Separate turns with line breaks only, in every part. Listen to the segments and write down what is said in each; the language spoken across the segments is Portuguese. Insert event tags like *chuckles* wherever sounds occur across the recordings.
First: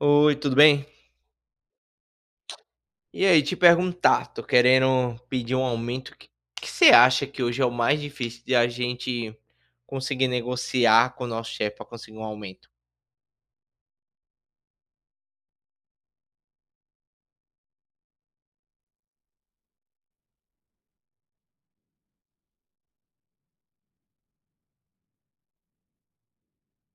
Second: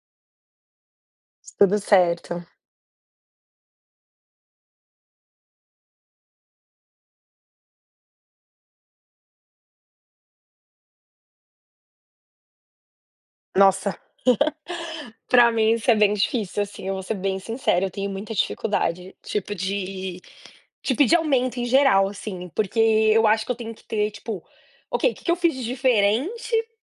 Oi, tudo bem?
Tudo certo.
E aí te perguntar, tô querendo pedir um aumento, o que que você acha que hoje é o mais difícil de a gente conseguir negociar com nosso chefe para conseguir um aumento?
Nossa. *laughs* Pra mim isso é bem difícil, assim, eu vou ser bem sincera, eu tenho muita dificuldade, tipo de de pedir aumento em geral assim. Porque eu acho que eu tenho que ter tipo: "Ok, que que eu fiz de diferente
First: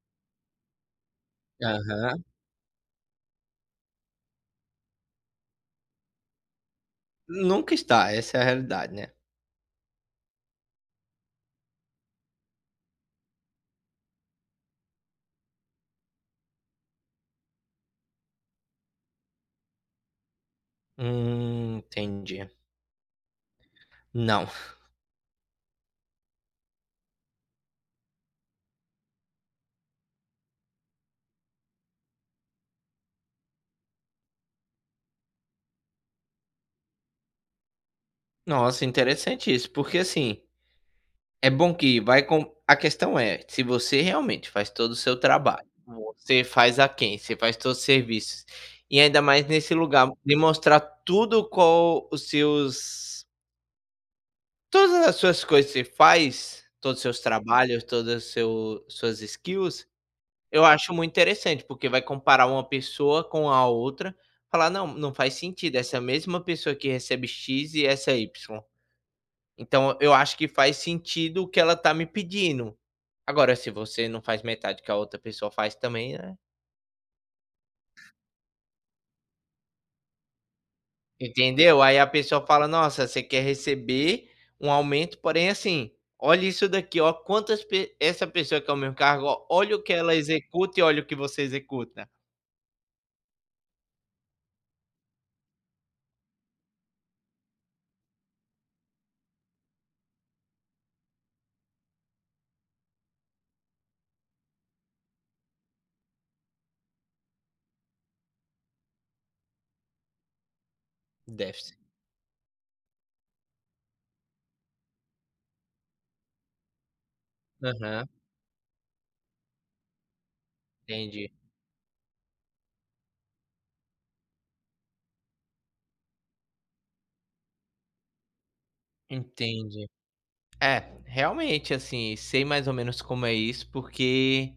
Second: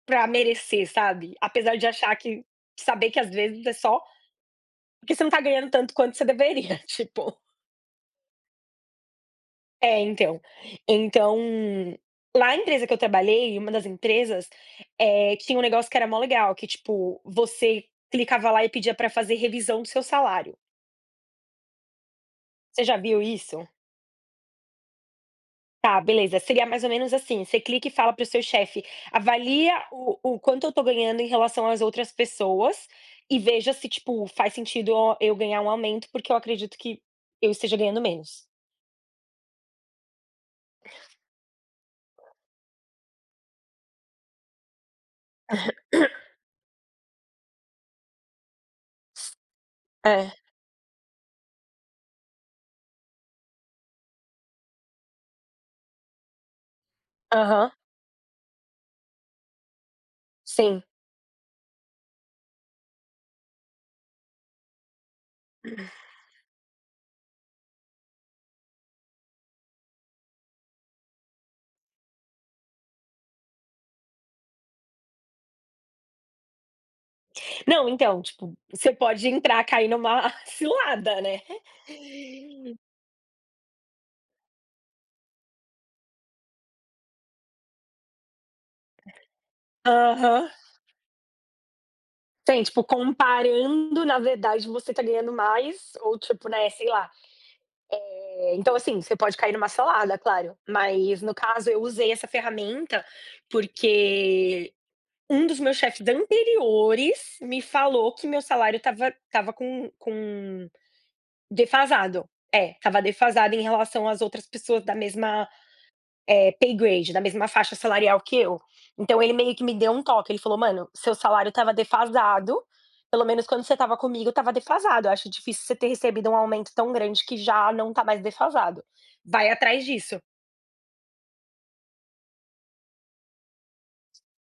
pra merecer", sabe? Apesar de achar
Aham.
que saber que, às vezes é só porque você não está ganhando tanto quanto você deveria, *chuckles* tipo
Nunca está, essa é a realidade, né.
É então então, na empresa que eu trabalhei, uma das empresas, eh, tinha um negócio que era maior legal que tipo, você clicava lá e pedia para fazer revisão do seu salário.
Hum, entendi.
Você já viu isso?
Não.
Tá beleza. Seria mais ou menos assim, você clica e fala para o seu chefe, avalia o o quanto eu estou ganhando em relação às outras pessoas e veja se tipo, faz sentido eu a eu ganhar um aumento. Porque eu acredito que eu esteja ganhando menos.
Nossa interessante isso, porque assim, é bom que vai com a questão é: se você realmente faz todo o seu trabalho,
*clears throat*
você faz aquém, você faz todos os serviços e ainda mais nesse lugar,
É.
me mostrar tudo com os seus Todas as suas coisas que você faz, todos os seus
Aham.
trabalhos, todo o seu suas skills, eu
Sim.
acho muito interessante, porque vai comparar uma pessoa com a outra, falar: "Não, não faz sentido. Essa mesma pessoa que recebe "x" e essa "y". Então, eu acho que faz sentido o que ela está me pedindo." Agora, se você não faz metade que a outra pessoa faz também, né.
Não, então, tipo, você pode entrar cair em uma cilada, né.
Entendeu? Aí, a pessoa fala: "Nossa, você quer receber um aumento, porém, assim, olha isso daqui, ó, quantas pe essa pessoa que é o mesmo cargo, ó, olha o que ela
Aham.
executa e olha o que você executa."
Sim, tipo, comparando, na verdade você está ganhando mais, ou, tipo, né, sei lá. Eh, então, assim, você pode cair em uma cilada claro. Mas no caso eu usei essa ferramenta, porque um dos meus chefes anteriores me falou que meu salário estava estava com com
Déficit.
defasado. É, estava defasado em relação às outras pessoas da mesma paygrade da mesma faixa
Aham.
salarial que eu. Então, ele meio que me deu um toque. Ele falou: "Mano, seu
Entendi.
salário estava defasado. Pelo menos quando você estava comigo estava defasado. Eu acho difícil você ter recebido um aumento tão grande que já não está mais defasado. Vai atrás
Entendi.
disso."
É, realmente, assim, sei mais ou menos como é isso porque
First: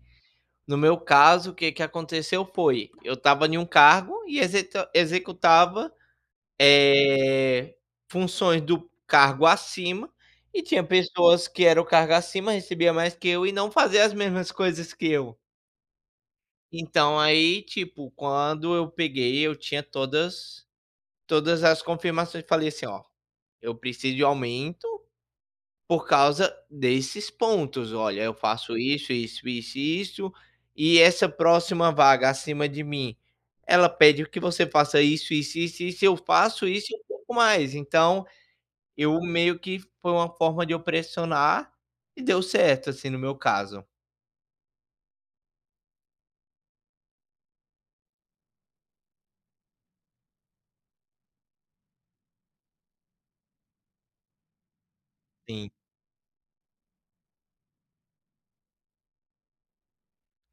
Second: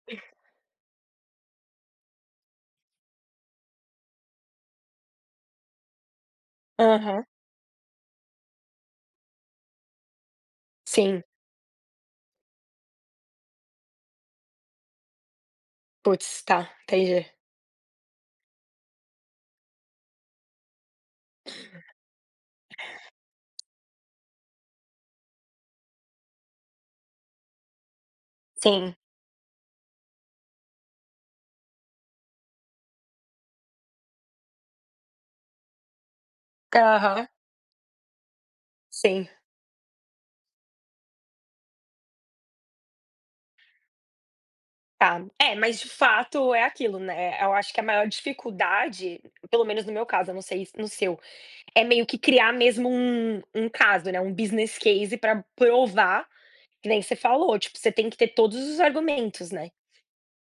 no meu caso o que que aconteceu foi, eu estava em um cargo e exeta executava,
Aham.
eh, funções do cargo acima, e tinha
Sim.
pessoas que era o cargo acima recebia mais que eu e não fazia as mesmas coisas que eu.
Putz, tá,
Então,
entendi
aí, tipo, quando eu peguei eu tinha todas todas as confirmações e falei assim: "Ó, eu preciso de aumento, por causa desses pontos. Olha, eu faço
Sim.
isso, isso, isso e isso, e essa próxima vaga acima de mim, ela pede que você faça isso, isso, isso e isso. Eu faço isso
Tá.
e um
Aham.
pouco mais." Então, eu
Sim.
meio que foi uma forma de eu pressionar, e deu certo, assim, no meu caso.
Tá. É, mas de fato é aquilo, né, eh, eu acho que a maior dificuldade, p pelo menos no meu caso, eu não sei no seu, é meio que criar mesmo um um caso, né, um business case pra
Sim.
provar, que nem você falou, tipo você tem que ter todos os argumentos, né?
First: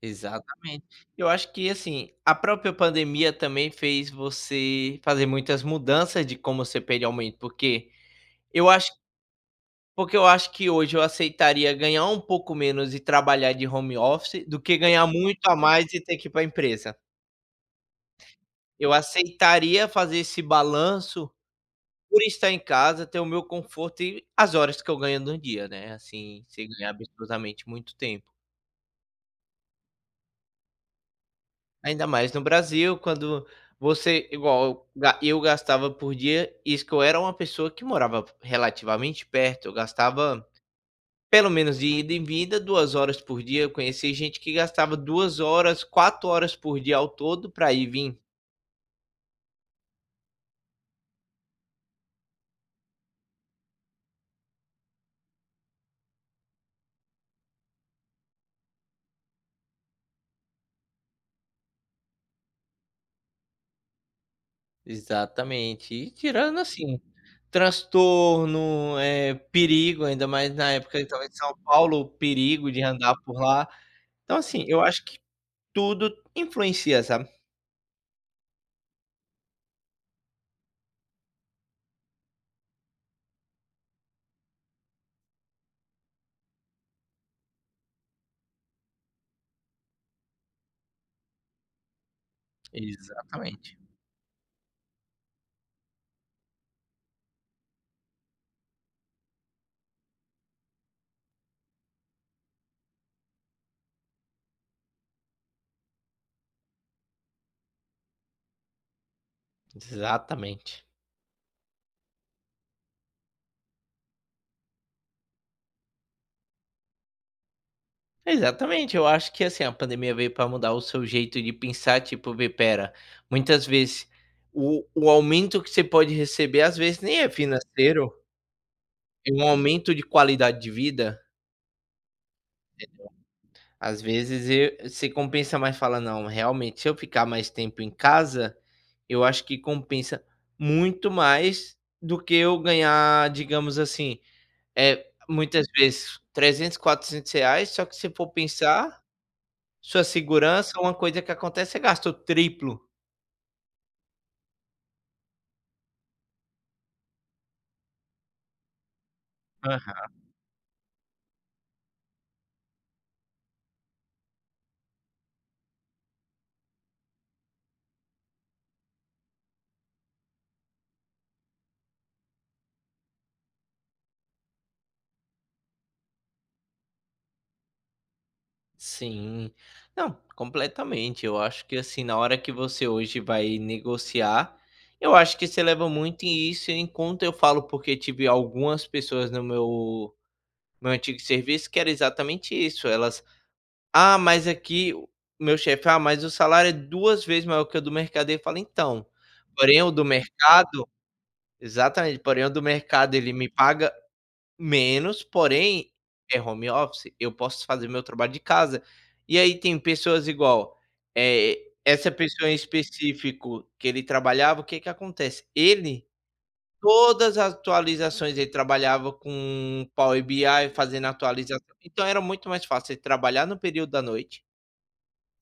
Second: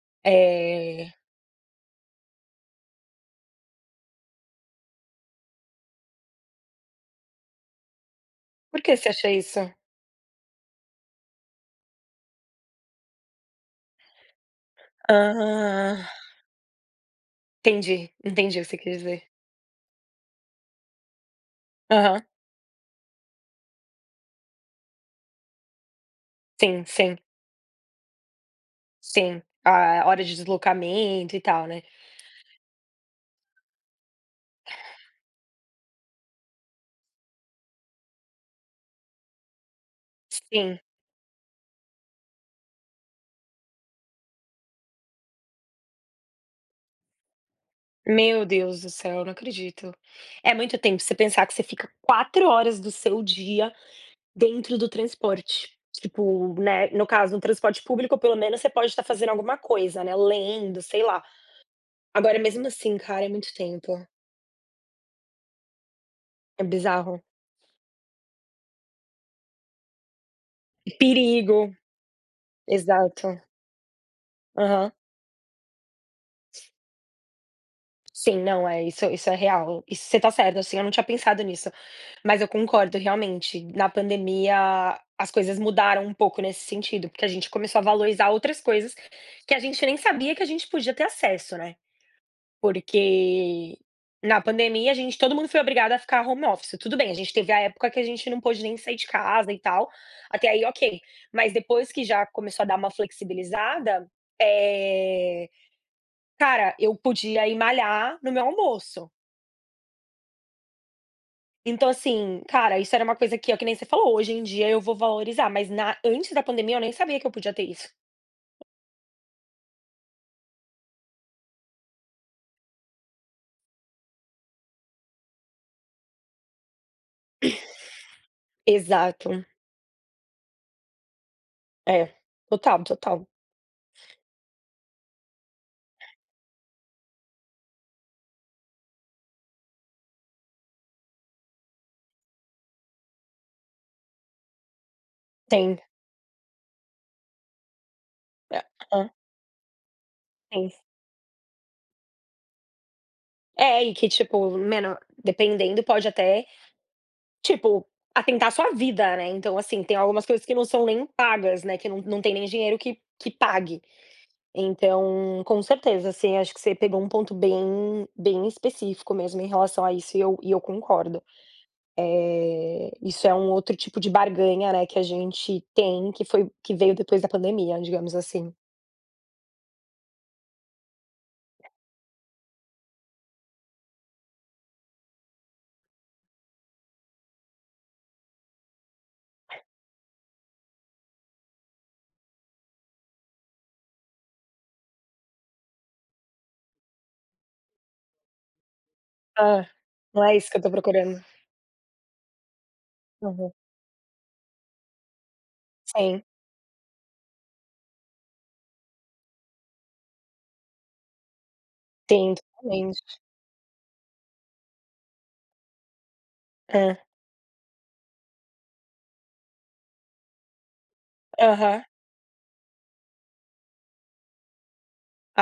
Exatamente.
Eh
Eu acho que, assim, a própria pandemia também fez você fazer muitas mudanças de como você pede aumento porque, eu
Por
acho
que você acha isso?
Porque eu acho que hoje eu aceitaria ganhar um pouco menos e trabalhar de home office, do que ganhar muito a mais e
Hã.
ter que ir para a empresa.
Entendi, entendi o que você
Eu
quis dizer.
aceitaria fazer esse balanço,
Aham.
por estar em casa, ter o meu conforto e as horas que eu ganho no dia, né, assim, sem
Sim,
ganhar
sim.
absurdamente muito tempo.
Sim, a hora de deslocamento e tal, né?
Ainda mais no Brasil quando você igual eu eu gastava por dia, isso que eu era uma pessoa que morava relativamente perto, eu gastava,
Sim.
pelo menos de ida e vinda 2h horas por dia. Eu conheci gente que gastava 2, horas 4 horas por dia, ao todo, pra ir e vim.
Meu Deus do céu, eu não acredito. É muito tempo você pensar que você fica 4 horas do seu dia dentro do transporte. Tipo, né, no caso, no transporte público pelo menos você pode estar fazendo alguma coisa, né, lendo, sei lá. Agora, mesmo assim cara, é muito tempo.
Exatamente, e tirando
É
assim,
bizarro.
transtorno, eh, perigo ainda mais na
E
época eu estava em São
perigo,
Paulo o perigo de andar por
exato.
lá. Então, assim, eu
Aham.
acho que tudo influencia, sabe?
Sim, não é, isso isso é real, e você tá certo, assim, eu não tinha pensado nisso. Mas eu concordo realmente, na pandemia as coisas mudaram um pouco nesse sentido, porque a gente começou a valorizar outras coisas que a gente nem sabia que a gente podia ter acesso, né.
Exatamente.
Porque na pandemia a gente todo mundo foi obrigado a ficar home office, tudo bem, gente teve a época que a gente não pôde nem sair de casa e tal, até aí ok, mas depois que já começou a dar uma flexibilizada, eh, cara, eu podia ir malhar no meu almoço.
Exatamente.
Então assim, cara, isso era uma coisa que é que nem você falou, hoje em dia eu vou valorizar, mas na antes da pandemia eu nem sabia que eu podia ter isso.
Exatamente, eu acho que assim a pandemia veio para mudar o seu jeito de pensar tipo, vê espera, muitas vezes o o aumento que você pode receber às vezes nem é financeiro
*coughs*
é
Exato.
um aumento de qualidade de vida.
É, total,
Eh,
total.
às vezes e se compensa mais falar não, realmente se eu ficar mais tempo em casa, eu acho que compensa muito mais do que eu ganhar, digamos assim, eh, muitas
Tem.
vezes R$300,00, R$400,00 reais, só que se for
É.
pensar,
*unintelligible*
sua segurança,
Fez.
uma coisa que acontece, você gasta o triplo.
É e que tipo, meno dependendo pode até, tipo, atentar a sua vida, né, então, assim, tem
Aham.
algumas coisas que não são nem pagas, né, que não não tem nem dinheiro que que pague. Então, com certeza, assim, acho que você pegou um ponto bem bem específico mesmo em relação a isso e eu e eu concordo. Eh, isso é um outro tipo de barganha, né, que a gente tem que foi que veio depois da pandemia, digamos assim.
Sim, não, completamente eu acho que, assim, na hora que você hoje vai negociar, eu acho que isso eleva muito e isso enquanto eu falo, porque tive algumas pessoas no meu no meu antigo serviço que era exatamente isso, elas: "Ah, mas aqui o meu chefe, ah, mas o salário é duas vezes maior que o do mercado." Eu fala: "Então,
Ah,
porém o do
não é isso que eu estou
mercado"
procurando.
exatamente, "Porém o do mercado ele me
Aham.
paga menos, porém,
Sim.
é home office, eu posso fazer meu trabalho de casa." E aí tem pessoas igual, eh, essa
Sim,
pessoa em
totalmente.
específico que ele trabalhava, o que que acontece. Ele,
Hã.
todas atualizações ele trabalhava com Power BI fazendo atualização
Aham.
então era muito mais fácil você trabalhar no período da noite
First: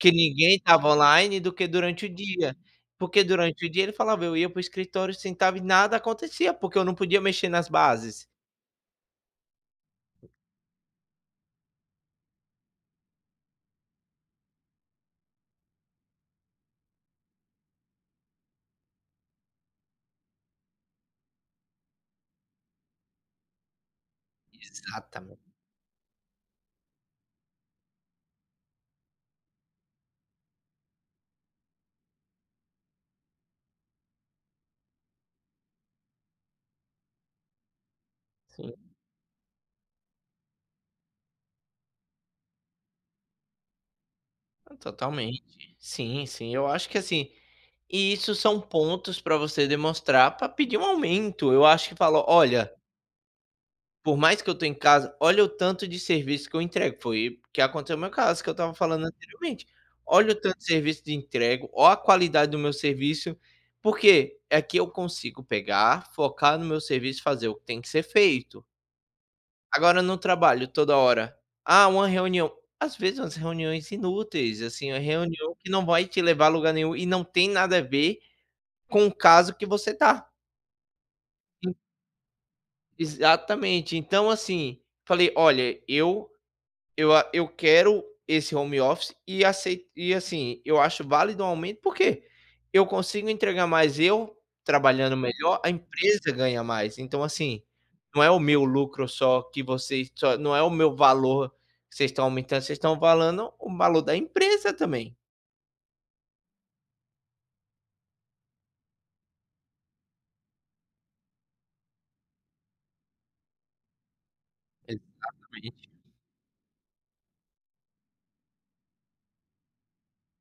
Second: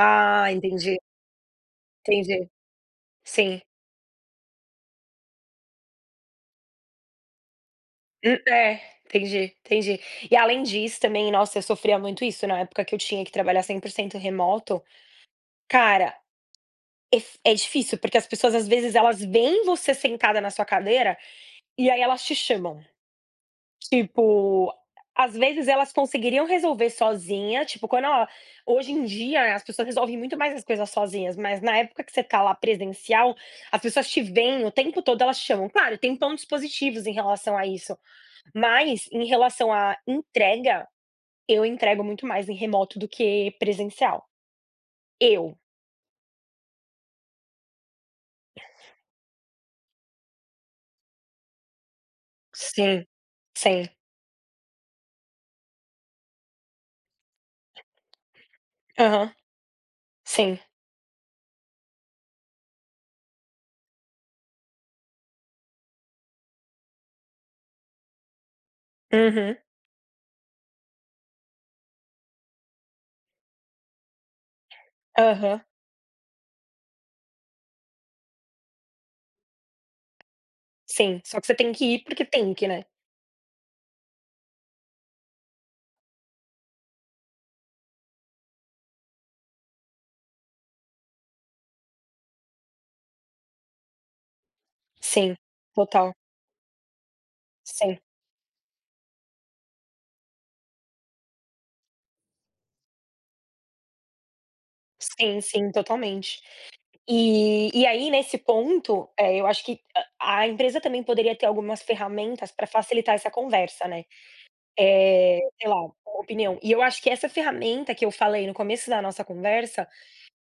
porque ninguém estava
entendi.
online do que durante o
Entendi,
dia, porque
sim.
durante o dia, ele falava: "Eu ia para o escritório, sentava e nada acontecia, porque eu não podia mexer nas bases."
Hum, eh, entendi, entendi. E além disso, também, nossa, eu sofria muito isso na época que eu tinha que trabalhar 100% remoto. Cara, é f difícil porque as pessoas às vezes elas veem você sentada na sua cadeira, e aí elas te chamam. Tipo, às
Exatamente.
vezes, elas conseguiriam resolver sozinha, tipo, quando ela hoje em dia as pessoas resolvem muito mais as coisas sozinhas, mas na época que você está lá presencial, as pessoas te veem, o tempo todo elas chamam, claro, tem pontos positivos em relação a isso,
Sim.
mas em relação à entrega, eu entrego muito mais em remoto do que presencial.
Totalmente.
Eu.
Sim, sim. Eu acho que, assim, isso são pontos para você demonstrar para pedir um aumento, eu acho que fala "Olha"
Sim, sim.
"por mais que eu estou em casa, olha o tanto de serviço que eu entrego." Foi o que aconteceu no meu caso que eu estava falando
Aham.
anteriormente. Olha o tanto
sim.
de serviço de entrego, olha a qualidade do meu serviço, por quê? Aqui eu consigo pegar, focar no meu serviço e fazer o que tem que ser feito.
Uhum.
Agora no trabalho toda hora: "Ah, uma reunião". Às vezes umas reuniões inúteis, assim, uma reunião
Aham.
que não vai te levar a lugar nenhum e não tem nada a ver com o caso que você tá.
Sim, só que você tem que ir porque tem que, né.
Exatamente. Então, assim, falei: "Olha, eu eu a eu quero esse home office e acei e, assim, eu acho válido um aumento, por quê? Eu consigo entregar, mas eu trabalhando
Sim,
melhor, a
total.
empresa ganha mais, então assim,
Sim.
não é o meu lucro só que vocês só não é o meu valor que vocês estão aumentando. Vocês estão falando o valor da empresa também".
Sim, sim, totalmente. E e aí nesse ponto, eh, eu acho que a a empresa também poderia ter algumas ferramentas pra facilitar essa conversa, né, eh, sei lá,
Exatamente.
uma opinião. E eu acho que essa ferramenta que eu falei no começo da nossa conversa,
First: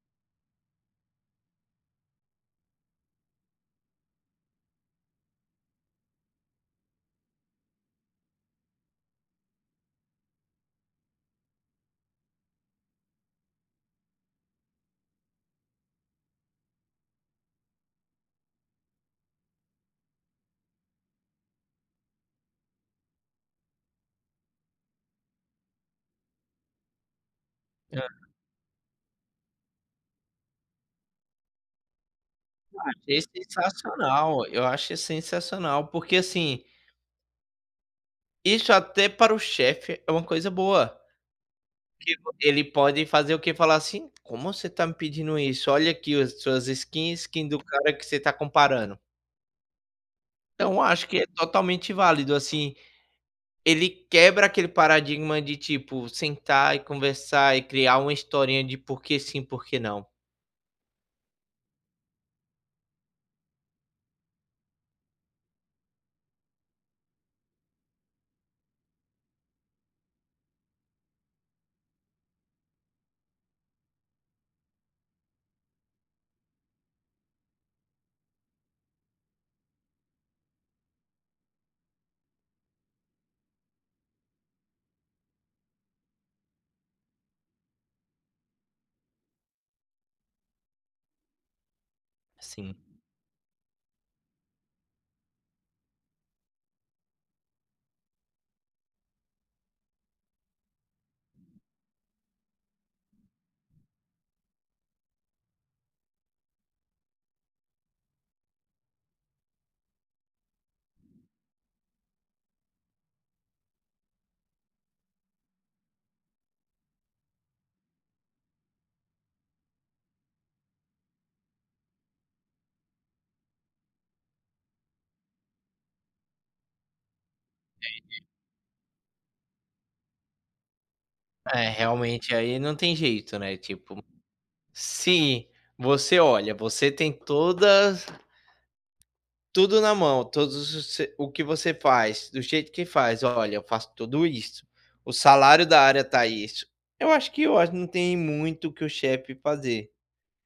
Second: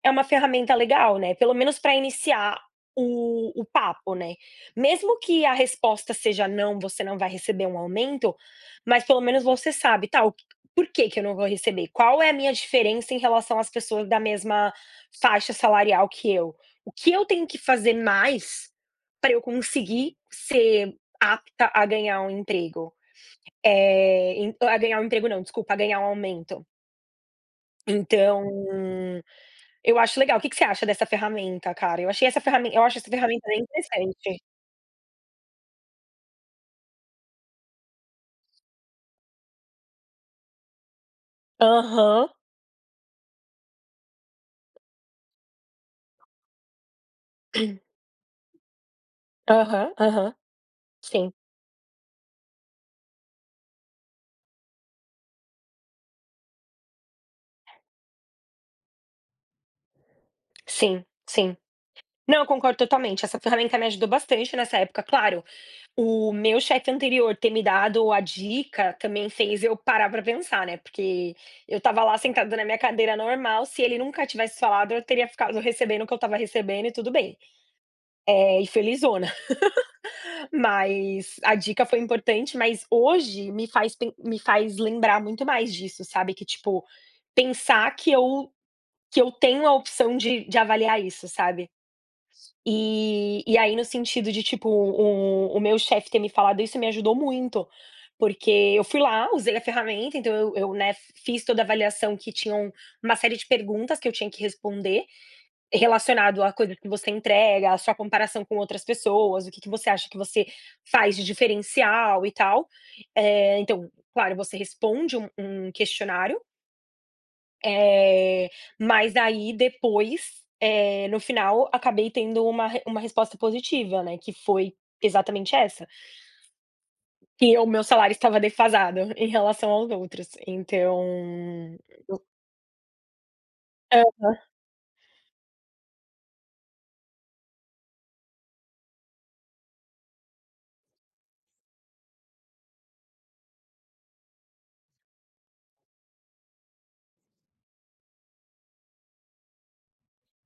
é uma ferramenta legal, né, pelo menos pra iniciar o o papo, né. Mesmo que a resposta seja: "Não, você não vai receber um aumento", mas pelo menos você sabe. "Tá, por que que eu não vou receber? Qual é a minha diferença em relação às pessoas da mesma faixa salarial que eu? O que eu tenho que fazer mais pra eu conseguir ser apta a ganhar um emprego?". Eh, en a ganhar um emprego não, desculpa, a ganhar um aumento.
Hã.
Então, eu acho legal. O que você acha dessa ferramenta, cara? Eu achei essa ferramen eu acho essa
Achei
ferramenta interessante.
sensacional, eu acho sensacional, porque assim Isso até para o chefe é uma coisa boa,
Aham.
tipo, ele pode fazer o quê? Falar assim: "Como você está me pedindo isso? Olha aqui as suas skin, skin do cara que você está comparando."
Aham, aham.
Então acho que é
Sim.
totalmente válido, assim, ele quebra aquele paradigma de, tipo, sentar e conversar e criar uma historinha de porque sim, porque não.
Sim, sim. Não, eu concordo totalmente, essa ferramenta me ajudou bastante nessa época, claro, o meu chefe anterior ter me dado a dica, também fez eu parar p ra pensar, né. Porque eu estava lá sentado na minha cadeira normal, se ele nunca tivesse falado eu teria ficado recebendo o que eu estava recebendo e tudo bem. Eh, e felizona, *laughs* mas a dica foi importante, mas hoje me faz pe me faz lembrar muito mais disso sabe que, tipo, pensar que eu que eu tenho a opção de de avaliar isso, sabe.
Sim.
E e aí no sentido de, tipo, o o meu chefe ter me falado isso me ajudou muito, porque eu fui lá, usei a ferramenta, então, eu eu, né, fiz toda a avaliação que tinham uma série de perguntas que eu tinha que responder, relacionado à coisa que você entrega, à sua comparação com outras pessoas, o que que você acha que você faz de diferencial e tal. Eh, então, claro você responde um um questionário. Eh, mas, aí depois, eh, no final, acabei tendo uma uma resposta positiva, né, que foi exatamente essa que o meu salário
*unintelligible*
estava defasado, em relação aos outros. Então,
É,
o
realmente, aí não tem jeito, né, tipo
Aham.
Se você olha, você tem todas tudo na mão, todos os se o que você faz, do jeito que faz: "Olha, eu faço tudo isso. O salário da área tá isso." Eu acho que eu acho que não tem muito o que o chefe fazer,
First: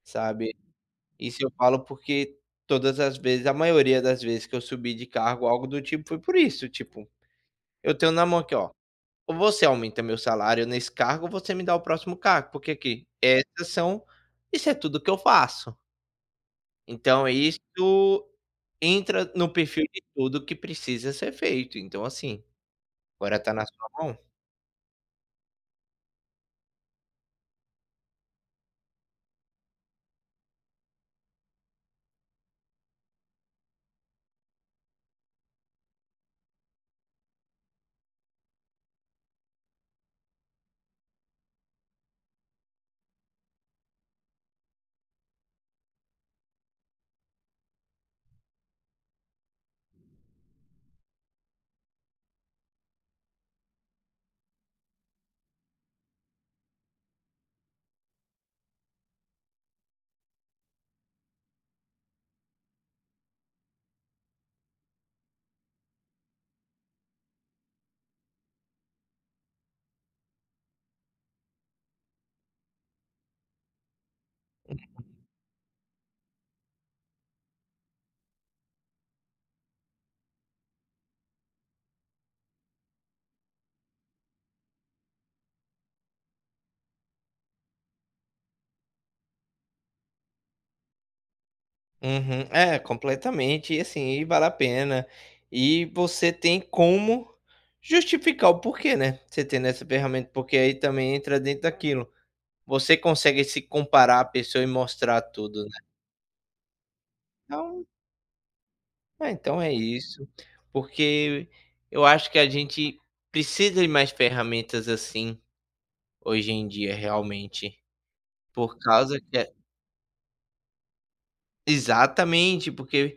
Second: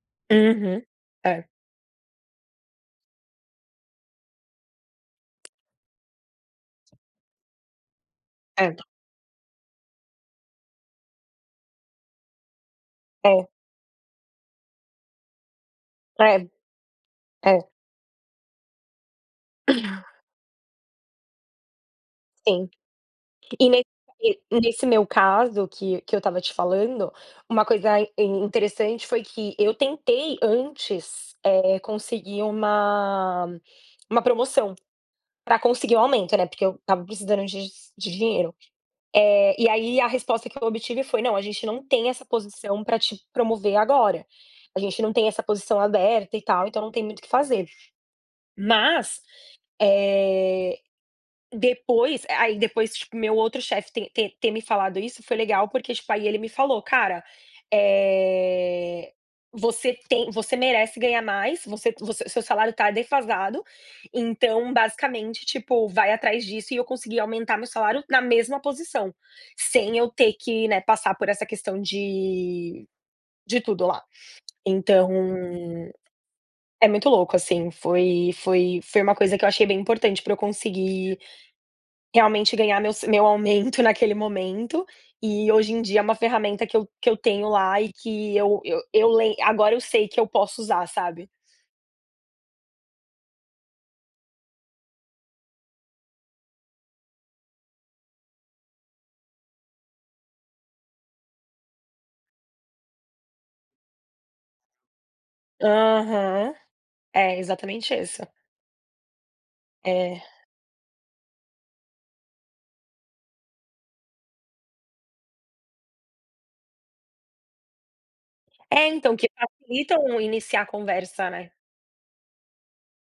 sabe.
Uhum.
Isso
É.
eu falo porque, todas as vezes a maioria das vezes, que eu subi de cargo ou algo do tipo foi por isso, tipo: "Eu tenho na mão aqui, ó,
Certo.
ou você aumenta meu salário nesse cargo ou você me dá o próximo cargo. porque, aqui,
É.
essas são isso é tudo que eu faço."
É,
Então, isso
é.
entra no perfil de tudo que precisa ser feito. Então, assim,
Sim.
agora tá na
E ne
sua mão.
e nesse meu caso que que eu estava te falando, uma coisa interessante foi que eu tentei antes, é, conseguir uma uma promoção, para conseguir o aumento, né, porque eu estava precisando dis de dinheiro. Eh, e aí, a resposta que eu obtive foi: "Não, a gente não tem essa posição para te promover agora. A gente não tem essa posição aberta e tal. Então, não tem muito o que fazer." Mas, eh, depois aí aí, depois, tipo, meu outro chefe te te ter me falado isso foi legal porque, tipo, aí ele me falou: "Cara, eh, você tem você merece ganhar mais. Você você seu seu salário está defasado, então, basicamente, tipo, vai atrás disso." E eu consegui aumentar meu salário na mesma posição, sem eu ter que, né, passar por essa questão de de tudo lá.
Uhum.
Então, é muito louco, assim, foi foi foi uma coisa que eu achei bem importante para eu conseguir, realmente, ganhar meu sa meu aumento naquele momento. E, hoje em dia, é uma ferramenta que eu que eu tenho lá e que eu eu eu lei agora eu sei que eu posso usar, sabe.
Uhum. É, completamente, e assim, e vale a pena. E, você tem como justificar o porquê, né, você tendo essa ferramenta, porque aí, também, entra dentro daquilo. Você consegue se comparar à pessoa e mostrar tudo, né?
Aham. É,
Então
exatamente essa.
É, então é
É.
isso. Porque eu acho que a gente precisa de mais ferramentas, assim, hoje em dia realmente, por
É, então,
causa
que
que
facilitam um iniciar a conversa, né?
Exatamente, porque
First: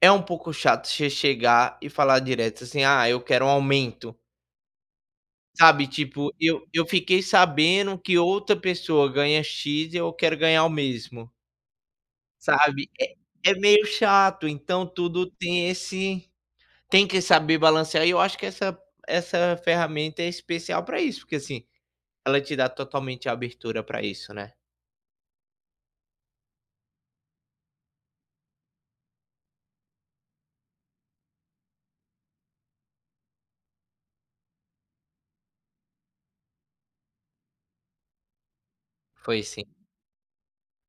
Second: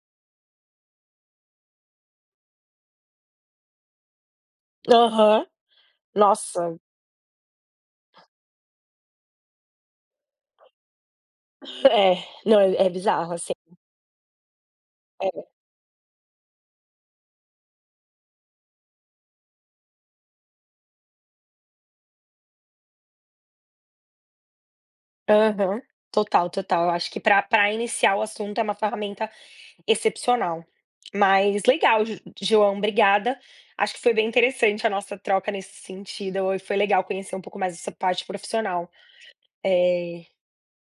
é um pouco chato você chegar e falar direto, assim: "Ah, eu quero um aumento".
Aham.
Sabe, tipo, eu
Nossa!
eu fiquei sabendo que outra pessoa ganha "x" e eu quero ganhar o mesmo
É. Não, é
sabe? É
bizarro, assim.
é meio chato, então tudo
É.
tem esse tem que saber balancear, e eu acho que essa essa ferramenta é especial para isso porque, assim, ela te dá totalmente a abertura para isso, né?
Aham, total, total! Eu acho que pra pra iniciar o assunto, é uma ferramenta excepcional. Mas, legal Jo João, obrigada! Acho que foi bem interessante a nossa troca, nesse sentido. Foi legal conhecer um pouco mais essa parte profissional.
Foi sim.
Eh,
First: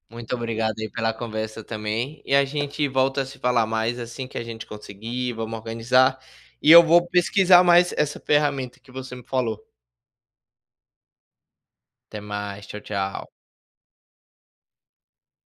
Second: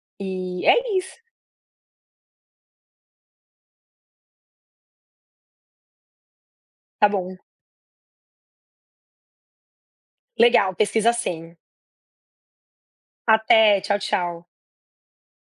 Muito
e
obrigado, aí,
é
pela
isso.
conversa também, e a gente volta a se falar mais, assim que a gente conseguir. Vamos organizar, e eu vou
Tá bom!
pesquisar mais essa ferramenta que você me falou.
Legal, pesquisa sim!
Até mais, tchau tchau.
Até, tchau tchau.